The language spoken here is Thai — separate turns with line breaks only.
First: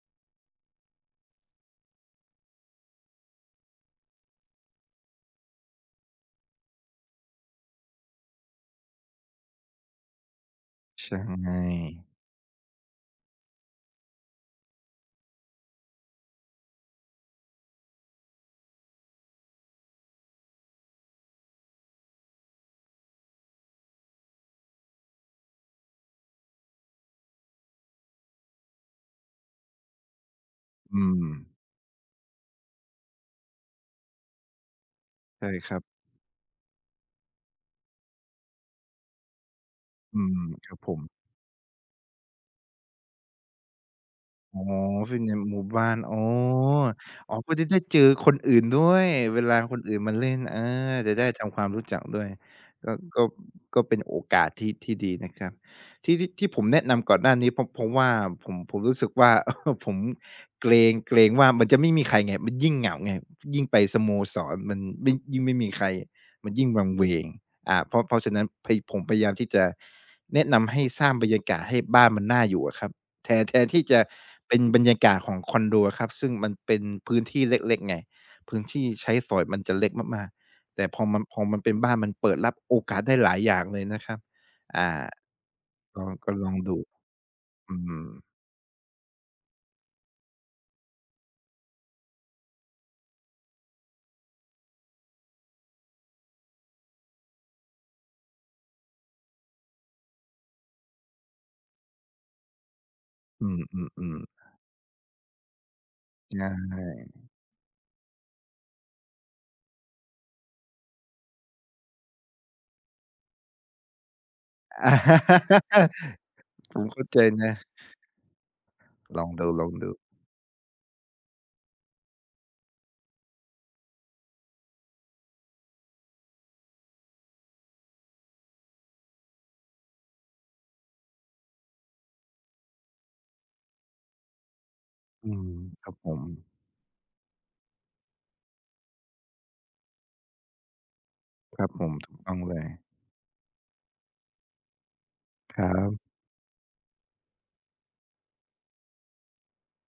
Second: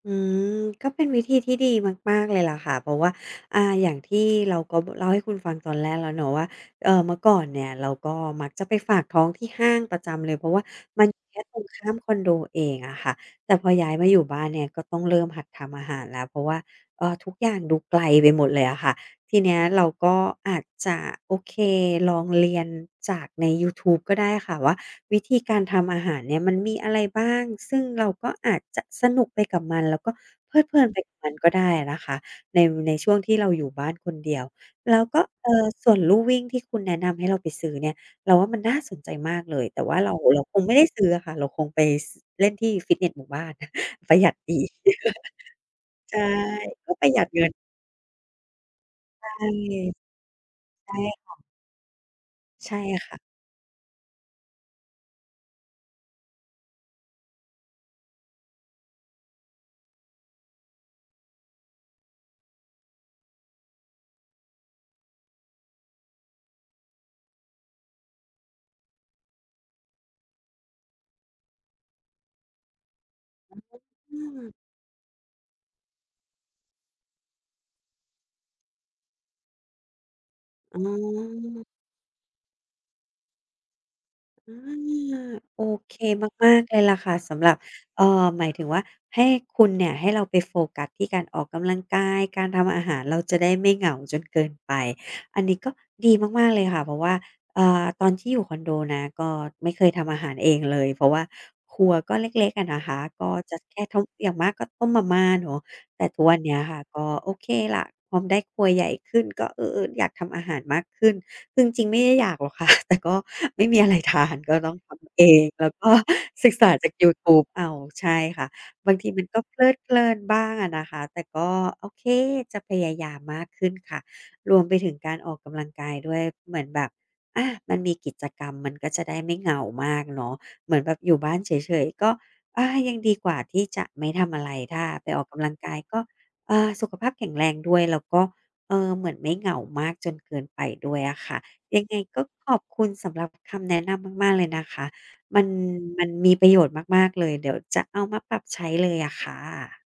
อืม ก็เป็นวิธีที่ดีมาก ๆ เลยล่ะค่ะ เพราะว่า อ่า อย่างที่เราก็ เล่าให้คุณฟังตอนแรกแล้วเนาะว่า เอ่อ เมื่อก่อนเนี่ย เราก็มักจะไปฝากท้อง ที่ห้างประจำเลย เพราะว่ามั
ใ
น
ช
อย
่
ู่แค่ตรงข้ามคอนโดเองอะค่ะ แต่พอย้ายมาอยู่บ้านเนี่ย ก็ต้องเริ่มหัดทำอาหารแล้ว เพราะว่า เอ่อ ทุกอย่างดูไกลไปหมดเลยอะค่ะ ทีเนี้ยเราก็อาจจะ โอเค ลองเรียนจากในยูทูบก็ได้ค่ะว่า วิธีการทำอาหารเนี่ย มันมีอะไรบ้าง ซึ่งเราก็อาจจะสนุกไปกับมัน แล้วก็เพลิดเพลิน
อ
ไป
ื
กับม
ม
ันก็ได้อะนะคะ ใน ในช่วงที่เราอยู่บ้านคนเดียว แล้วก็ เ
ใช
อ
่
่อ
ครับ
ส่วนลู่วิ่งที่คุณแนะนำให้เราไปซื้อเนี่ย เราว่ามันน่าสนใจมากเลย แต่ว่าเรา
อื
เร
ม
าคง
ค
ไม
ร
่
ับ
ได้
ผ
ซ
ม
ื้ออะค่ะ เราคงไป ส เล่นที่ฟิตเนสหมู่บ้าน ประหยัดดี
อ๋อ วิ่งในหมู่บ้าน
ใ
อ
ช
๋
่
อ
ก็ประหยัด
อ๋อ
เงิ
ก็
น
จะได้เจอคนอื่นด้วย
ใช
เว
่
ลาคนอื่นมาเล่น เอ
ใช
อ
่
จะได้
ค่
ท
ะ
ำความรู้จักด้วย
ใช่
ก็
ค่ะ
ก็ ก็เป็นโอกาสที่ ที่ดีนะครับ ที่ ที่ ที่ผมแนะนำก่อนหน้านี้เพราะ เพราะว่าผม ผมรู้สึกว่า ผมเกรง เกรงว่ามันจะไม่มีใครไง มันยิ่งเหงาไง ยิ่งไปสโมสรมันยิ่ง ยิ่งไม่มีใคร มันยิ่งวังเวง อ่า เพราะ เพราะฉะนั้น ผ ผมพยายามที่จะ แนะนำให้สร้างบรรยากาศให้บ้านมันน่าอยู่อะครับ แทน แทนที่จะ
อืม
เป็นบรรยากาศของคอนโดอะครับ ซึ่งมันเป็นพื้นที่เล็ก ๆ ไง พื้นที่ใช้สอยมันจะเล็กมาก
อ
ๆ
๋
แต่พอมัน พอมัน
อ
เป็นบ้านมันเปิดรับโอกาสได้หลายอย่างเลยนะครับ
อื
อ่า
ม โอเค
ก็ ก็ล
มา
อง
ก ๆ
ด
เล
ู
ยล่ะค่ะ สำหรับ
อื
เอ่อ
ม
หมายถึงว่า ให้คุณเนี่ย ให้เราไปโฟกัส ที่การออกกำลังกาย การทำอาหาร เราจะได้ไม่เหงาจนเกินไป อันนี้ก็ดีมาก ๆ เลยค่ะ เพราะว่า อ่า ตอนที่อยู่คอนโดนะ ก็ไม่เคยทำอาหารเองเลย เพราะว่าครัวก็เล็ก ๆ อะนะคะ ก็
อื
จะแค่ท
อ
ำ
ๆ
อ
ๆ
ย่างมากก็ต้มมาม่าเนาะ แต่ทุกวั
ใ
น
ช
เนี้ยค่ะ ก็
่
โอเคล่ะ พอได้ครัวใหญ่ขึ้น ก็ เออ ๆ อยากทำอาหารมากขึ้น ซึ่งจริงไม่ได้อยากหรอก ค่ะ แต่ก็ไม่มีอะไร ทาน ก็ต้องทำเอง แล้ว ก็ ศึกษา
ผม
จาก
เข้
ย
า
ู
ใจ
ทูบ
น
เอ
ะ
า ใช่ค่ะ บางทีม
ล
ั
อ
น
ง
ก็
ด
เพลิดเพ
ู
ล
ๆ
ินบ้างอะนะคะ แต่ก็ โอเค จะพยายามมากขึ้นค่ะ รวมไปถึงการออกกำลังกายด้วย เหมือนแบบ อา มันมีกิจกรรม มันก็จะได้ไม่เหงามากเนาะ เหมือนแบบอยู่บ้านเฉย ๆ ก็ อา ยังดีกว่า ที่จะไม่ทำอะไร ถ้าไปออ
อื
กกำล
ม
ังกาย
ครั
ก
บ
็
ผม
เอ่อ สุขภาพแข็งแรงด้วย แล้วก็ เอ่อ เหมือนไม่เหงามากจนเกินไปด้วยอะค่ะ
ครับ
ยั
ผ
ง
ม
ไง
ถู
ก
ก
็
ต้อง
ข
เล
อบ
ย
คุณสำหรับคำแนะนำมาก ๆ เลยนะคะ มัน
ครับ
มันมีประโยชน์มาก ๆ เลย เดี๋ยวจะเอามาปรับใช้เลยอะค่ะ